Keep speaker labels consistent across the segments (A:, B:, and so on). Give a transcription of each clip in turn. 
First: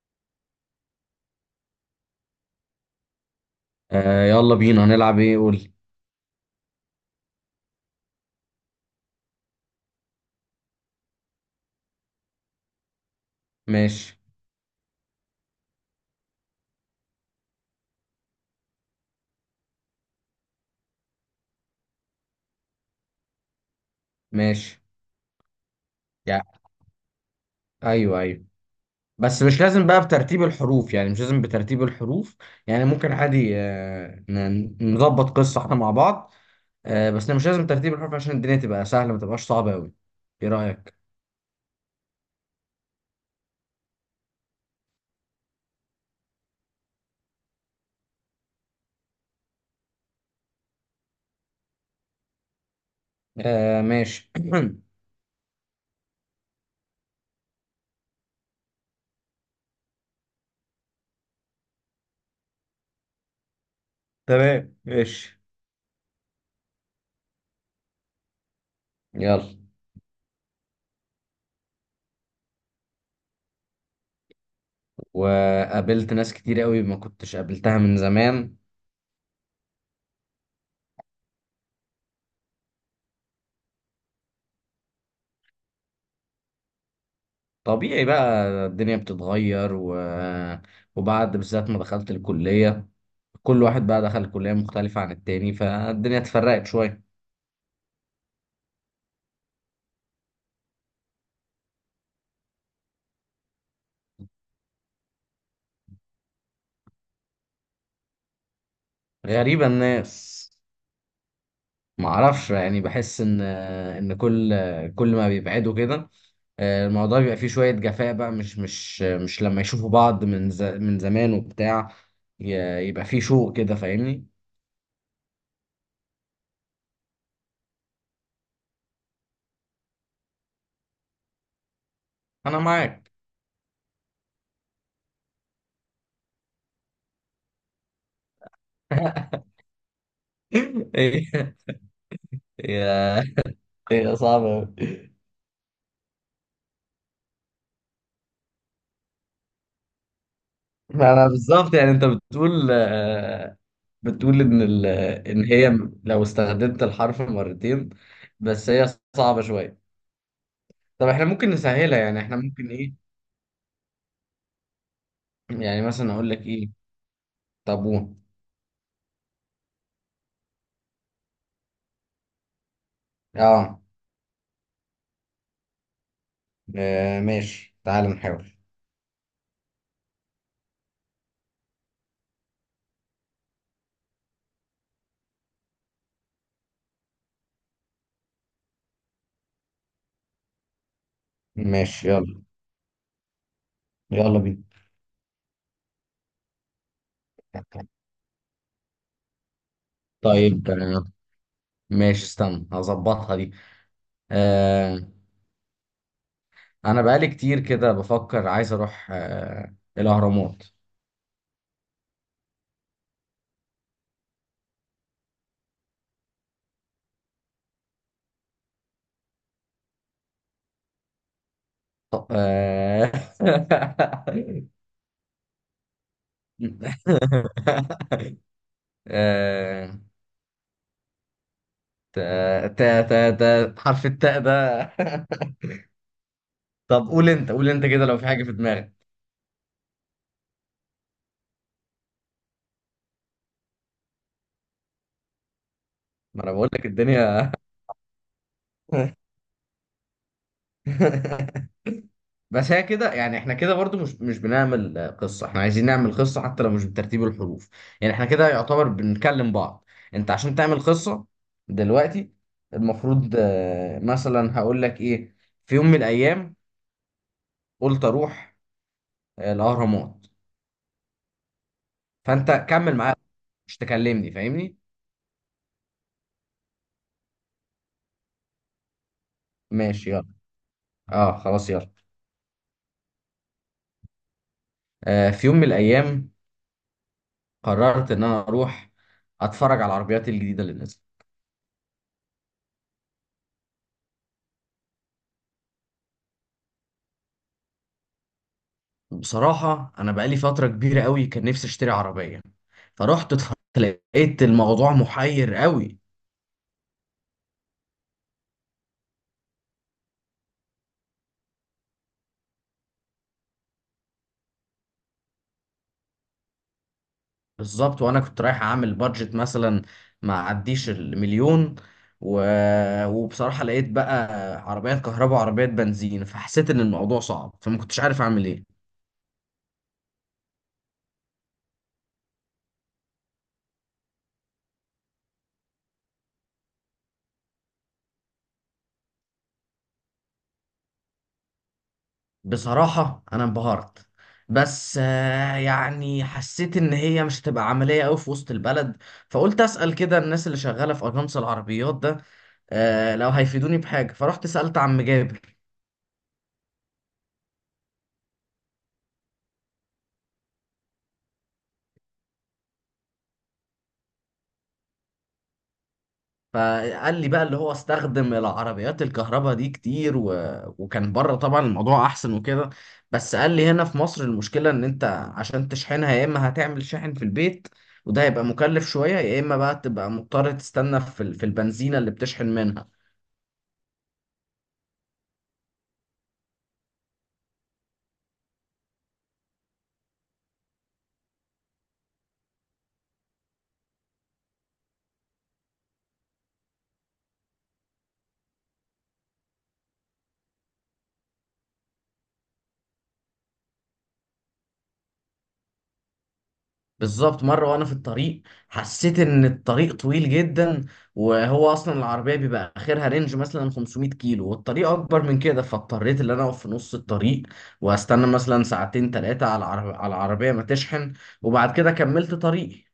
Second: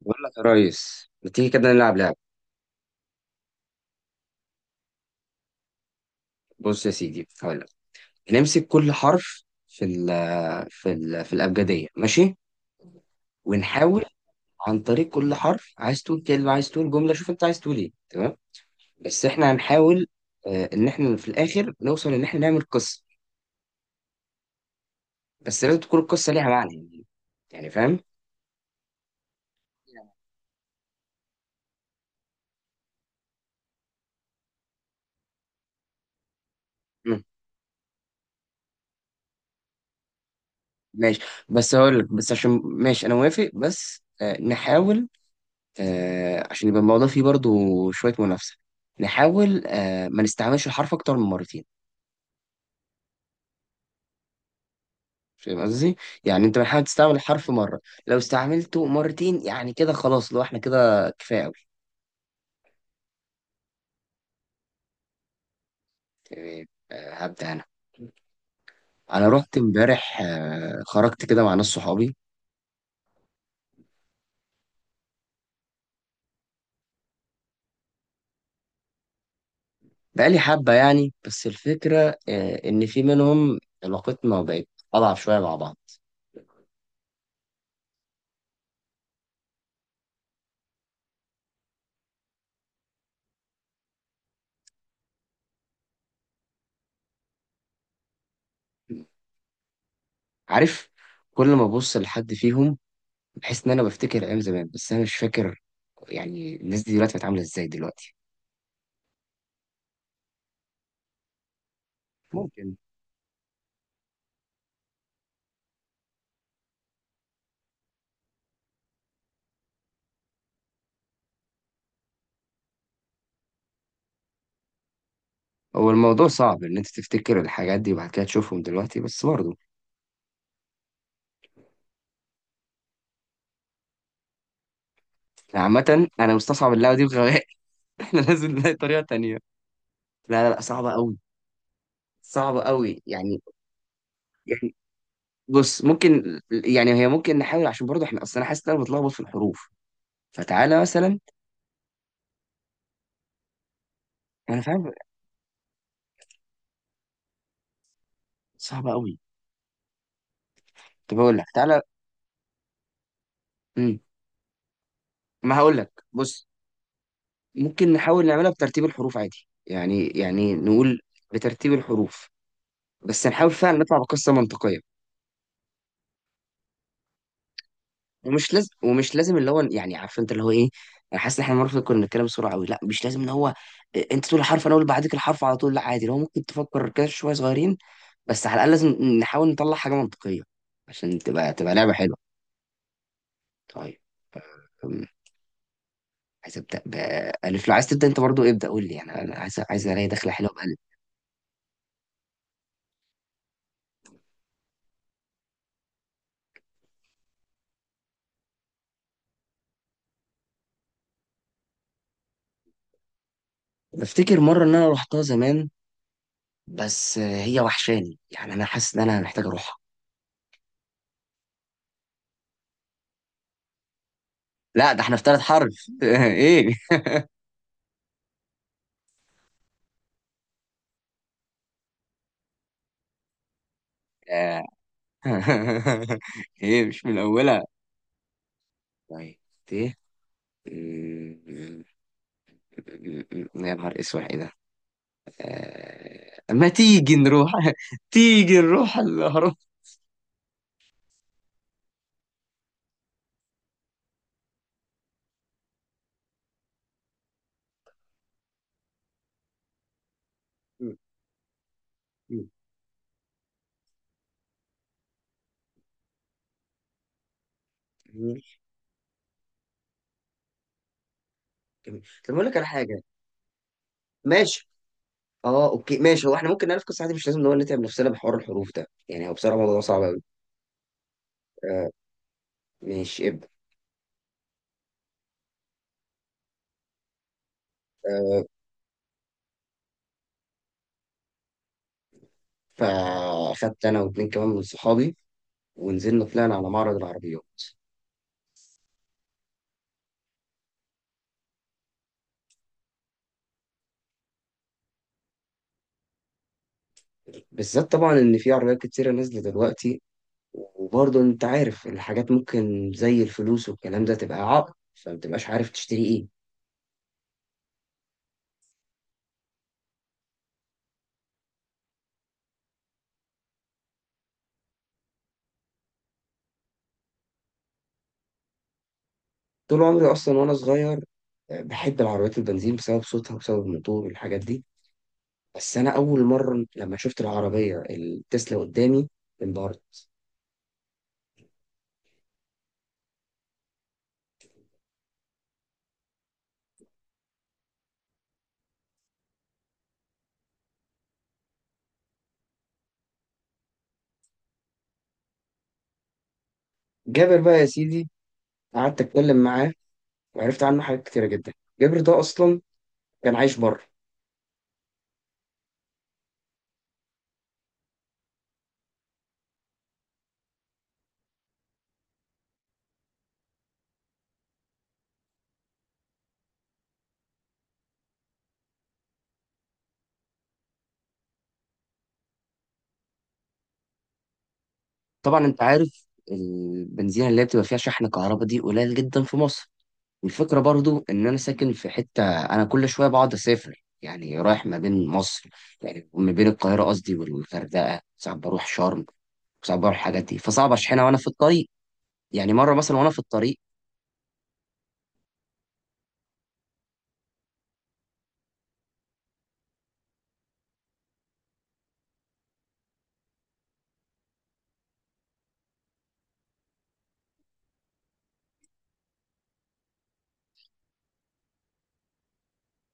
A: بقول لك يا ريس ما تيجي كده نلعب لعبة.
B: آه، يلا بينا، هنلعب ايه؟ قول.
A: بص يا سيدي هقول لك، نمسك كل حرف في ال في الأبجدية ماشي، ونحاول
B: ماشي.
A: عن طريق كل حرف. عايز تقول كلمة، عايز تقول جملة، شوف أنت عايز تقول إيه. تمام. بس إحنا هنحاول، إن إحنا في الآخر نوصل إن إحنا نعمل قصة.
B: ماشي.
A: بس لازم تكون القصة
B: يعني
A: ليها معنى. يعني فاهم؟
B: ايوه، ايوه، بس مش لازم بقى بترتيب الحروف. يعني مش لازم بترتيب الحروف، يعني ممكن عادي آه نظبط قصة احنا مع بعض. آه
A: مم.
B: بس مش لازم ترتيب الحروف عشان الدنيا تبقى سهلة ما تبقاش صعبة قوي. ايه رأيك؟
A: ماشي. بس هقول لك، بس عشان ماشي، أنا موافق. بس نحاول عشان يبقى الموضوع فيه برضو شوية منافسة. نحاول ما نستعملش الحرف أكتر من مرتين.
B: آه ماشي.
A: فاهم قصدي؟ يعني أنت بنحاول تستعمل الحرف مرة، لو استعملته مرتين يعني كده خلاص. لو إحنا كده كفاية أوي.
B: تمام ماشي.
A: تمام. هبدأ أنا. أنا
B: يلا.
A: رحت إمبارح، خرجت كده مع ناس صحابي
B: وقابلت ناس كتير قوي ما كنتش قابلتها من زمان.
A: بقالي حبة يعني. بس الفكرة إن في منهم علاقتنا بقت أضعف شوية مع بعض.
B: طبيعي بقى، الدنيا بتتغير وبعد بالذات ما دخلت الكلية، كل واحد بقى دخل كلية مختلفة عن التاني، فالدنيا اتفرقت شوية.
A: عارف، كل ما أبص لحد فيهم بحيث ان انا بفتكر ايام زمان، بس انا مش فاكر يعني الناس دي دلوقتي بتعامل ازاي دلوقتي.
B: غريبة الناس. معرفش،
A: ممكن.
B: يعني بحس ان كل كل ما بيبعدوا كده الموضوع بيبقى فيه شوية جفاء بقى، مش لما يشوفوا بعض من زمان وبتاع، يبقى فيه شوق كده، فاهمني.
A: هو الموضوع صعب ان انت تفتكر الحاجات دي وبعد كده تشوفهم دلوقتي، بس برضه
B: انا معاك.
A: يعني عامة انا مستصعب اللعبة دي بغباء. احنا لازم نلاقي طريقة تانية. لا لا لا، صعبة قوي.
B: هي
A: صعبة
B: هي
A: قوي يعني
B: هي صعبة
A: يعني
B: أوي.
A: بص، ممكن يعني هي ممكن نحاول عشان برضه احنا اصل انا حاسس ان انا بتلخبط في الحروف. فتعالى
B: ما
A: مثلا.
B: انا بالظبط. يعني انت بتقول آه، بتقول
A: انا فاهم.
B: ان هي لو استخدمت الحرف مرتين، بس هي
A: صعبة قوي.
B: صعبة شوية. طب
A: طب
B: احنا
A: اقول لك،
B: ممكن
A: تعالى.
B: نسهلها، يعني احنا ممكن ايه.
A: امم ما هقول
B: يعني
A: لك،
B: مثلا اقول لك
A: بص،
B: ايه؟
A: ممكن
B: طابون.
A: نحاول نعملها بترتيب الحروف عادي يعني نقول بترتيب الحروف، بس نحاول فعلا
B: اه.
A: نطلع بقصة منطقية.
B: آه، ماشي، تعال نحاول.
A: ومش لازم اللي هو يعني، عارف انت اللي هو ايه. انا حاسس ان احنا المره كنا بنتكلم بسرعه قوي، لا مش لازم ان هو إيه، انت تقول الحرف انا اقول بعديك الحرف على طول. لا عادي، لو ممكن تفكر كده شويه صغيرين. بس على الاقل لازم نحاول نطلع حاجه منطقيه عشان تبقى لعبه
B: ماشي
A: حلوه.
B: يلا.
A: طيب.
B: يلا بينا.
A: أم، عايز ابدا بالف. لو عايز تبدا انت برضو ابدا قول لي. يعني انا عايز الاقي دخله حلوه
B: طيب
A: بالف.
B: آه، ماشي، استنى هظبطها دي. آه. انا بقالي كتير كده بفكر عايز اروح آه الاهرامات.
A: بفتكر مره ان انا رحتها زمان، بس هي وحشاني يعني انا حاسس ان انا محتاج اروحها.
B: آه.
A: لا، ده احنا في ثالث حرف. ايه.
B: آه، تا حرف التاء ده.
A: آه. ايه، مش
B: طب
A: من
B: قول انت،
A: اولها.
B: قول انت كده لو في حاجة في دماغك.
A: طيب. ايه. م- يا نهار اسود، ايه ده؟
B: ما انا
A: ما
B: بقول لك
A: تيجي نروح
B: الدنيا.
A: تيجي نروح الاهرام.
B: بس هي كده، يعني احنا كده برضو مش بنعمل آه، قصة. احنا عايزين نعمل قصة حتى لو مش بترتيب الحروف. يعني احنا كده يعتبر بنكلم بعض. انت عشان تعمل
A: م-
B: قصة دلوقتي،
A: م-
B: المفروض آه، مثلا هقول لك ايه. في يوم من الايام قلت اروح
A: م-
B: آه، الاهرامات.
A: جميل. طب اقول
B: فانت
A: لك على
B: كمل
A: حاجه.
B: معايا، مش تكلمني،
A: ماشي.
B: فاهمني.
A: اه اوكي ماشي، هو احنا ممكن نعرف قصه عادي، مش لازم نقول نتعب نفسنا بحوار الحروف ده يعني. هو بصراحه الموضوع صعب
B: ماشي
A: قوي.
B: يلا. اه خلاص
A: آه
B: يلا.
A: ماشي، ابدا.
B: آه في يوم من الايام قررت ان انا
A: آه،
B: اروح اتفرج على العربيات الجديده اللي نزلت.
A: فاخدت انا واتنين كمان من صحابي ونزلنا طلعنا على معرض العربيات،
B: بصراحه انا بقالي فتره كبيره قوي كان نفسي اشتري عربيه، فرحت اتفرجت، لقيت الموضوع محير قوي.
A: بالذات طبعا ان في عربيات كتيره نازله دلوقتي. وبرضه انت عارف الحاجات ممكن زي الفلوس والكلام ده تبقى عائق فمتبقاش عارف تشتري ايه.
B: بالظبط. وانا كنت رايح اعمل بادجت مثلا ما عديش المليون و... وبصراحه لقيت بقى عربيات كهرباء وعربيات بنزين، فحسيت ان الموضوع صعب، فما كنتش عارف اعمل ايه.
A: طول عمري اصلا وانا صغير بحب العربيات البنزين بسبب صوتها وبسبب الموتور والحاجات دي. بس انا اول مره لما شفت العربيه التسلا قدامي انبهرت.
B: بصراحة أنا انبهرت، بس آه، يعني حسيت إن هي مش هتبقى عملية أوي في وسط البلد، فقلت أسأل كده الناس اللي شغالة في أجانس العربيات ده آه، لو هيفيدوني بحاجة، فرحت سألت عم جابر.
A: جابر بقى يا سيدي، قعدت اتكلم معاه وعرفت عنه حاجات كتيره جدا. جابر ده اصلا كان عايش بره.
B: فقال لي بقى، اللي هو استخدم العربيات الكهرباء دي كتير وكان بره طبعا الموضوع أحسن وكده، بس قال لي هنا في مصر المشكلة إن أنت عشان تشحنها، يا إما هتعمل شاحن في البيت وده هيبقى مكلف شوية، يا إما بقى تبقى مضطر تستنى في في البنزينة اللي بتشحن منها.
A: طبعا انت عارف البنزينة اللي هي بتبقى فيها شحن كهرباء دي قليل جدا في مصر، والفكرة برضو ان انا ساكن في حتة انا كل شوية بقعد اسافر يعني رايح ما بين مصر، يعني ما بين القاهرة قصدي والغردقة. ساعات بروح شرم، وساعات بروح الحاجات دي. فصعب اشحنها وانا في الطريق. يعني مرة مثلا وانا في الطريق،
B: بالظبط، مرة وأنا في الطريق حسيت إن الطريق طويل جدا، وهو أصلا العربية بيبقى آخرها رينج مثلا 500 كيلو والطريق أكبر من كده، فاضطريت إن أنا أقف في نص الطريق وأستنى مثلا ساعتين تلاتة على على العربية ما تشحن، وبعد كده كملت طريقي.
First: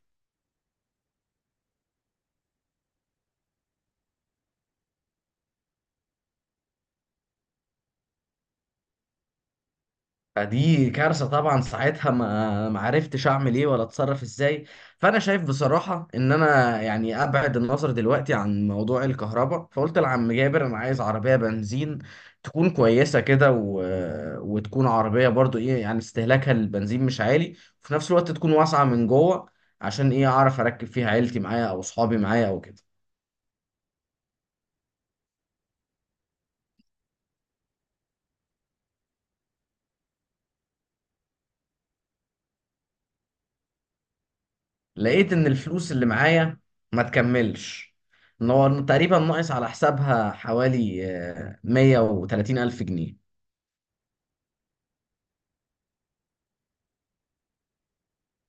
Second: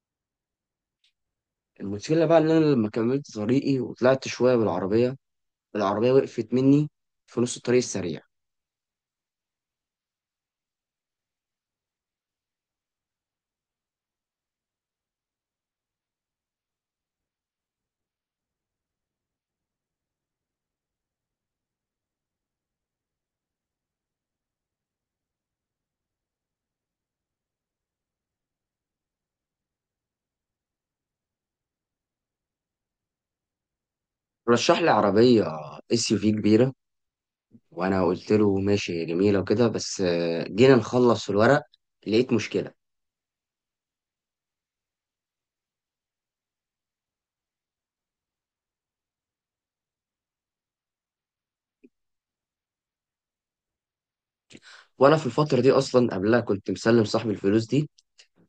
A: المشكلة بقى ان انا لما كملت طريقي وطلعت شوية بالعربية، العربية وقفت مني في نص الطريق السريع.
B: فدي كارثة طبعا ساعتها، ما عرفتش اعمل ايه ولا اتصرف ازاي. فانا شايف بصراحة ان انا يعني ابعد النظر دلوقتي عن موضوع الكهرباء، فقلت لعم جابر انا عايز عربية بنزين تكون كويسة كده وتكون عربية برضو ايه، يعني استهلاكها للبنزين مش عالي، وفي نفس الوقت تكون واسعة من جوه عشان ايه، اعرف اركب فيها عيلتي معايا او اصحابي معايا او كده.
A: رشح لي عربية SUV كبيرة، وانا قلت له ماشي جميله وكده. بس جينا نخلص الورق لقيت مشكله.
B: لقيت ان الفلوس اللي معايا ما تكملش، ان هو تقريبا ناقص على حسابها حوالي آه، 130 الف جنيه.
A: وانا في الفتره دي اصلا قبلها كنت مسلم صاحبي الفلوس دي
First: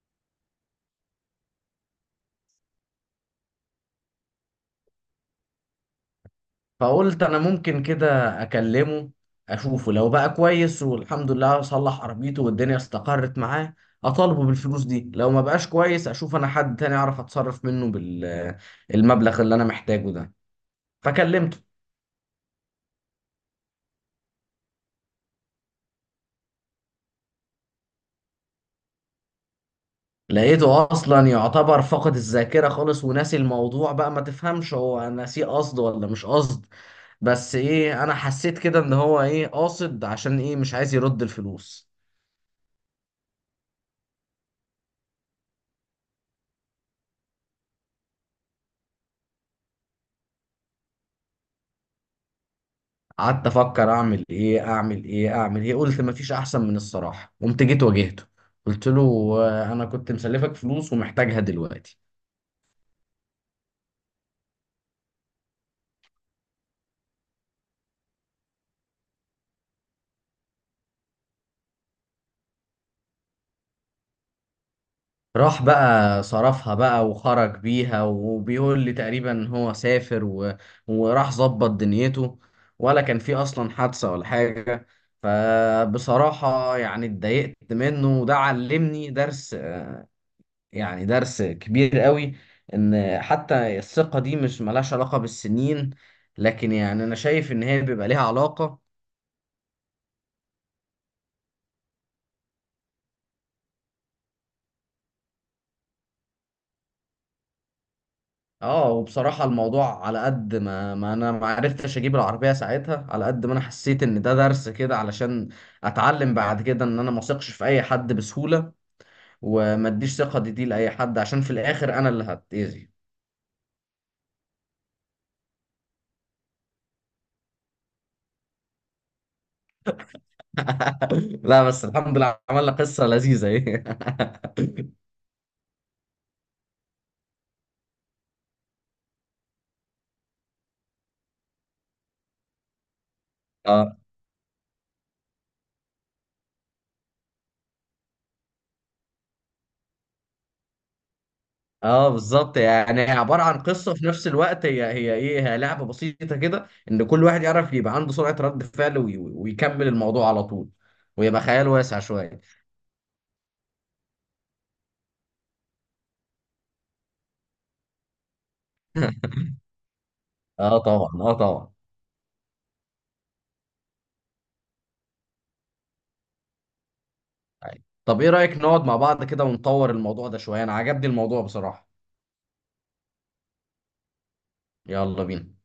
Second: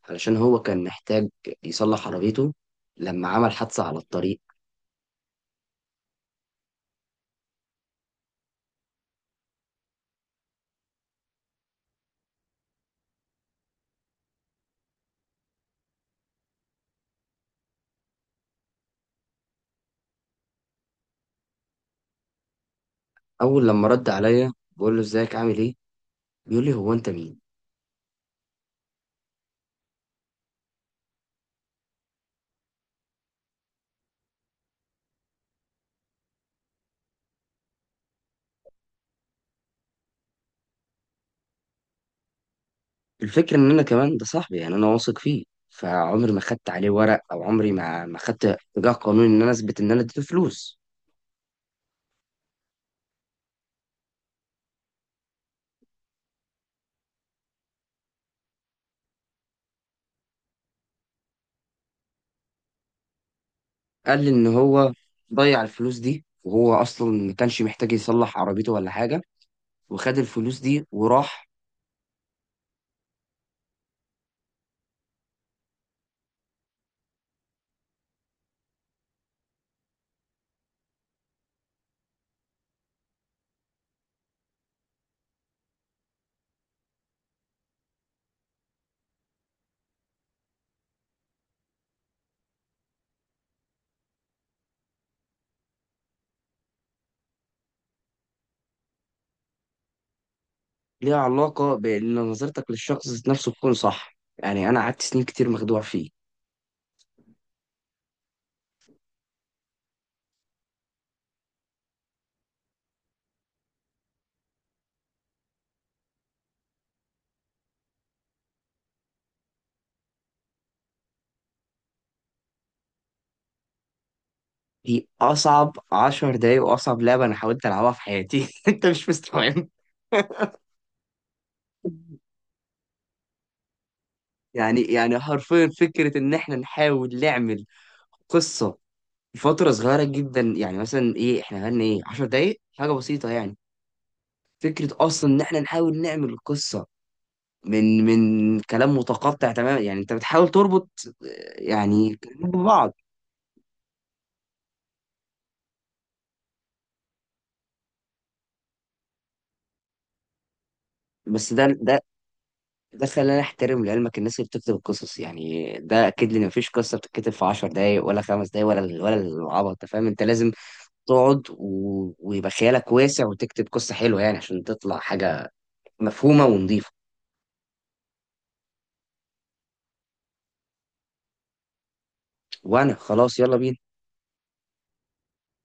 A: علشان هو كان محتاج يصلح عربيته لما عمل حادثه على الطريق.
B: فقلت انا ممكن كده اكلمه، اشوفه لو بقى كويس والحمد لله صلح عربيته والدنيا استقرت معاه اطالبه بالفلوس دي، لو ما بقاش كويس اشوف انا حد تاني اعرف اتصرف منه بالمبلغ اللي انا محتاجه ده. فكلمته.
A: اول لما رد عليا بقول له ازيك عامل ايه، بيقول لي هو انت مين.
B: لقيته اصلا يعتبر فقد الذاكره خالص وناسي الموضوع بقى، ما تفهمش هو ناسيه قصد ولا مش قصد، بس ايه انا حسيت كده ان هو ايه قاصد، عشان ايه مش عايز يرد الفلوس.
A: الفكره ان انا كمان ده صاحبي يعني انا واثق فيه، فعمري ما خدت عليه ورق، او عمري ما خدت اتجاه قانوني ان انا اثبت ان انا اديته فلوس.
B: قعدت افكر اعمل ايه اعمل ايه اعمل ايه، قلت مفيش احسن من الصراحه، قمت جيت واجهته، قلت له آه، انا كنت مسلفك فلوس ومحتاجها دلوقتي.
A: قال لي ان هو ضيع الفلوس دي، وهو اصلا ما كانش محتاج يصلح عربيته ولا حاجه، وخد الفلوس دي وراح.
B: راح بقى صرفها بقى وخرج بيها وبيقول لي تقريبا هو سافر وراح ظبط دنيته، ولا كان في اصلا حادثة ولا حاجة. فبصراحة يعني اتضايقت منه، وده علمني درس، يعني درس كبير قوي، ان حتى الثقة دي مش ملهاش علاقة بالسنين، لكن يعني انا شايف ان هي بيبقى ليها علاقة.
A: ليها علاقة بإن نظرتك للشخص ذات نفسه تكون صح، يعني أنا قعدت سنين كتير مخدوع فيه.
B: اه وبصراحة الموضوع على قد ما, انا ما عرفتش اجيب العربية ساعتها، على قد ما انا حسيت ان ده درس كده علشان اتعلم بعد كده ان انا ما اثقش في اي حد بسهولة، وما اديش ثقة دي لاي حد، عشان في الاخر انا اللي هتأذي.
A: دي أصعب 10 دقايق وأصعب لعبة أنا حاولت ألعبها في حياتي. أنت مش مستوعب.
B: لا بس الحمد لله، عملنا قصة لذيذة ايه.
A: يعني حرفيا فكرة إن إحنا نحاول نعمل قصة فترة صغيرة جدا، يعني مثلا إيه إحنا غنى إيه، 10 دقايق حاجة بسيطة يعني.
B: اه.
A: فكرة أصلا إن إحنا نحاول نعمل قصة من كلام متقطع تماما، يعني أنت بتحاول تربط
B: اه
A: يعني كلمات
B: بالظبط،
A: ببعض.
B: يعني هي عباره عن قصه في نفس الوقت، هي هي ايه هي لعبه بسيطه كده، ان كل واحد يعرف يبقى عنده سرعه رد فعل ويكمل الموضوع على طول، ويبقى
A: بس ده
B: خيال واسع
A: ده
B: شويه.
A: ده خلاني احترم لعلمك الناس اللي بتكتب القصص. يعني ده اكيد لي ان مفيش قصه بتتكتب في 10 دقايق ولا 5 دقايق ولا العبط. انت فاهم، انت لازم
B: اه طبعا، اه
A: تقعد
B: طبعا.
A: و... ويبقى خيالك واسع وتكتب قصه حلوه يعني، عشان تطلع حاجه مفهومه ونظيفه.
B: طيب، طب ايه رأيك نقعد مع بعض كده ونطور الموضوع ده شوية، انا عجبني الموضوع بصراحة.
A: وانا خلاص يلا بينا.
B: يلا بينا.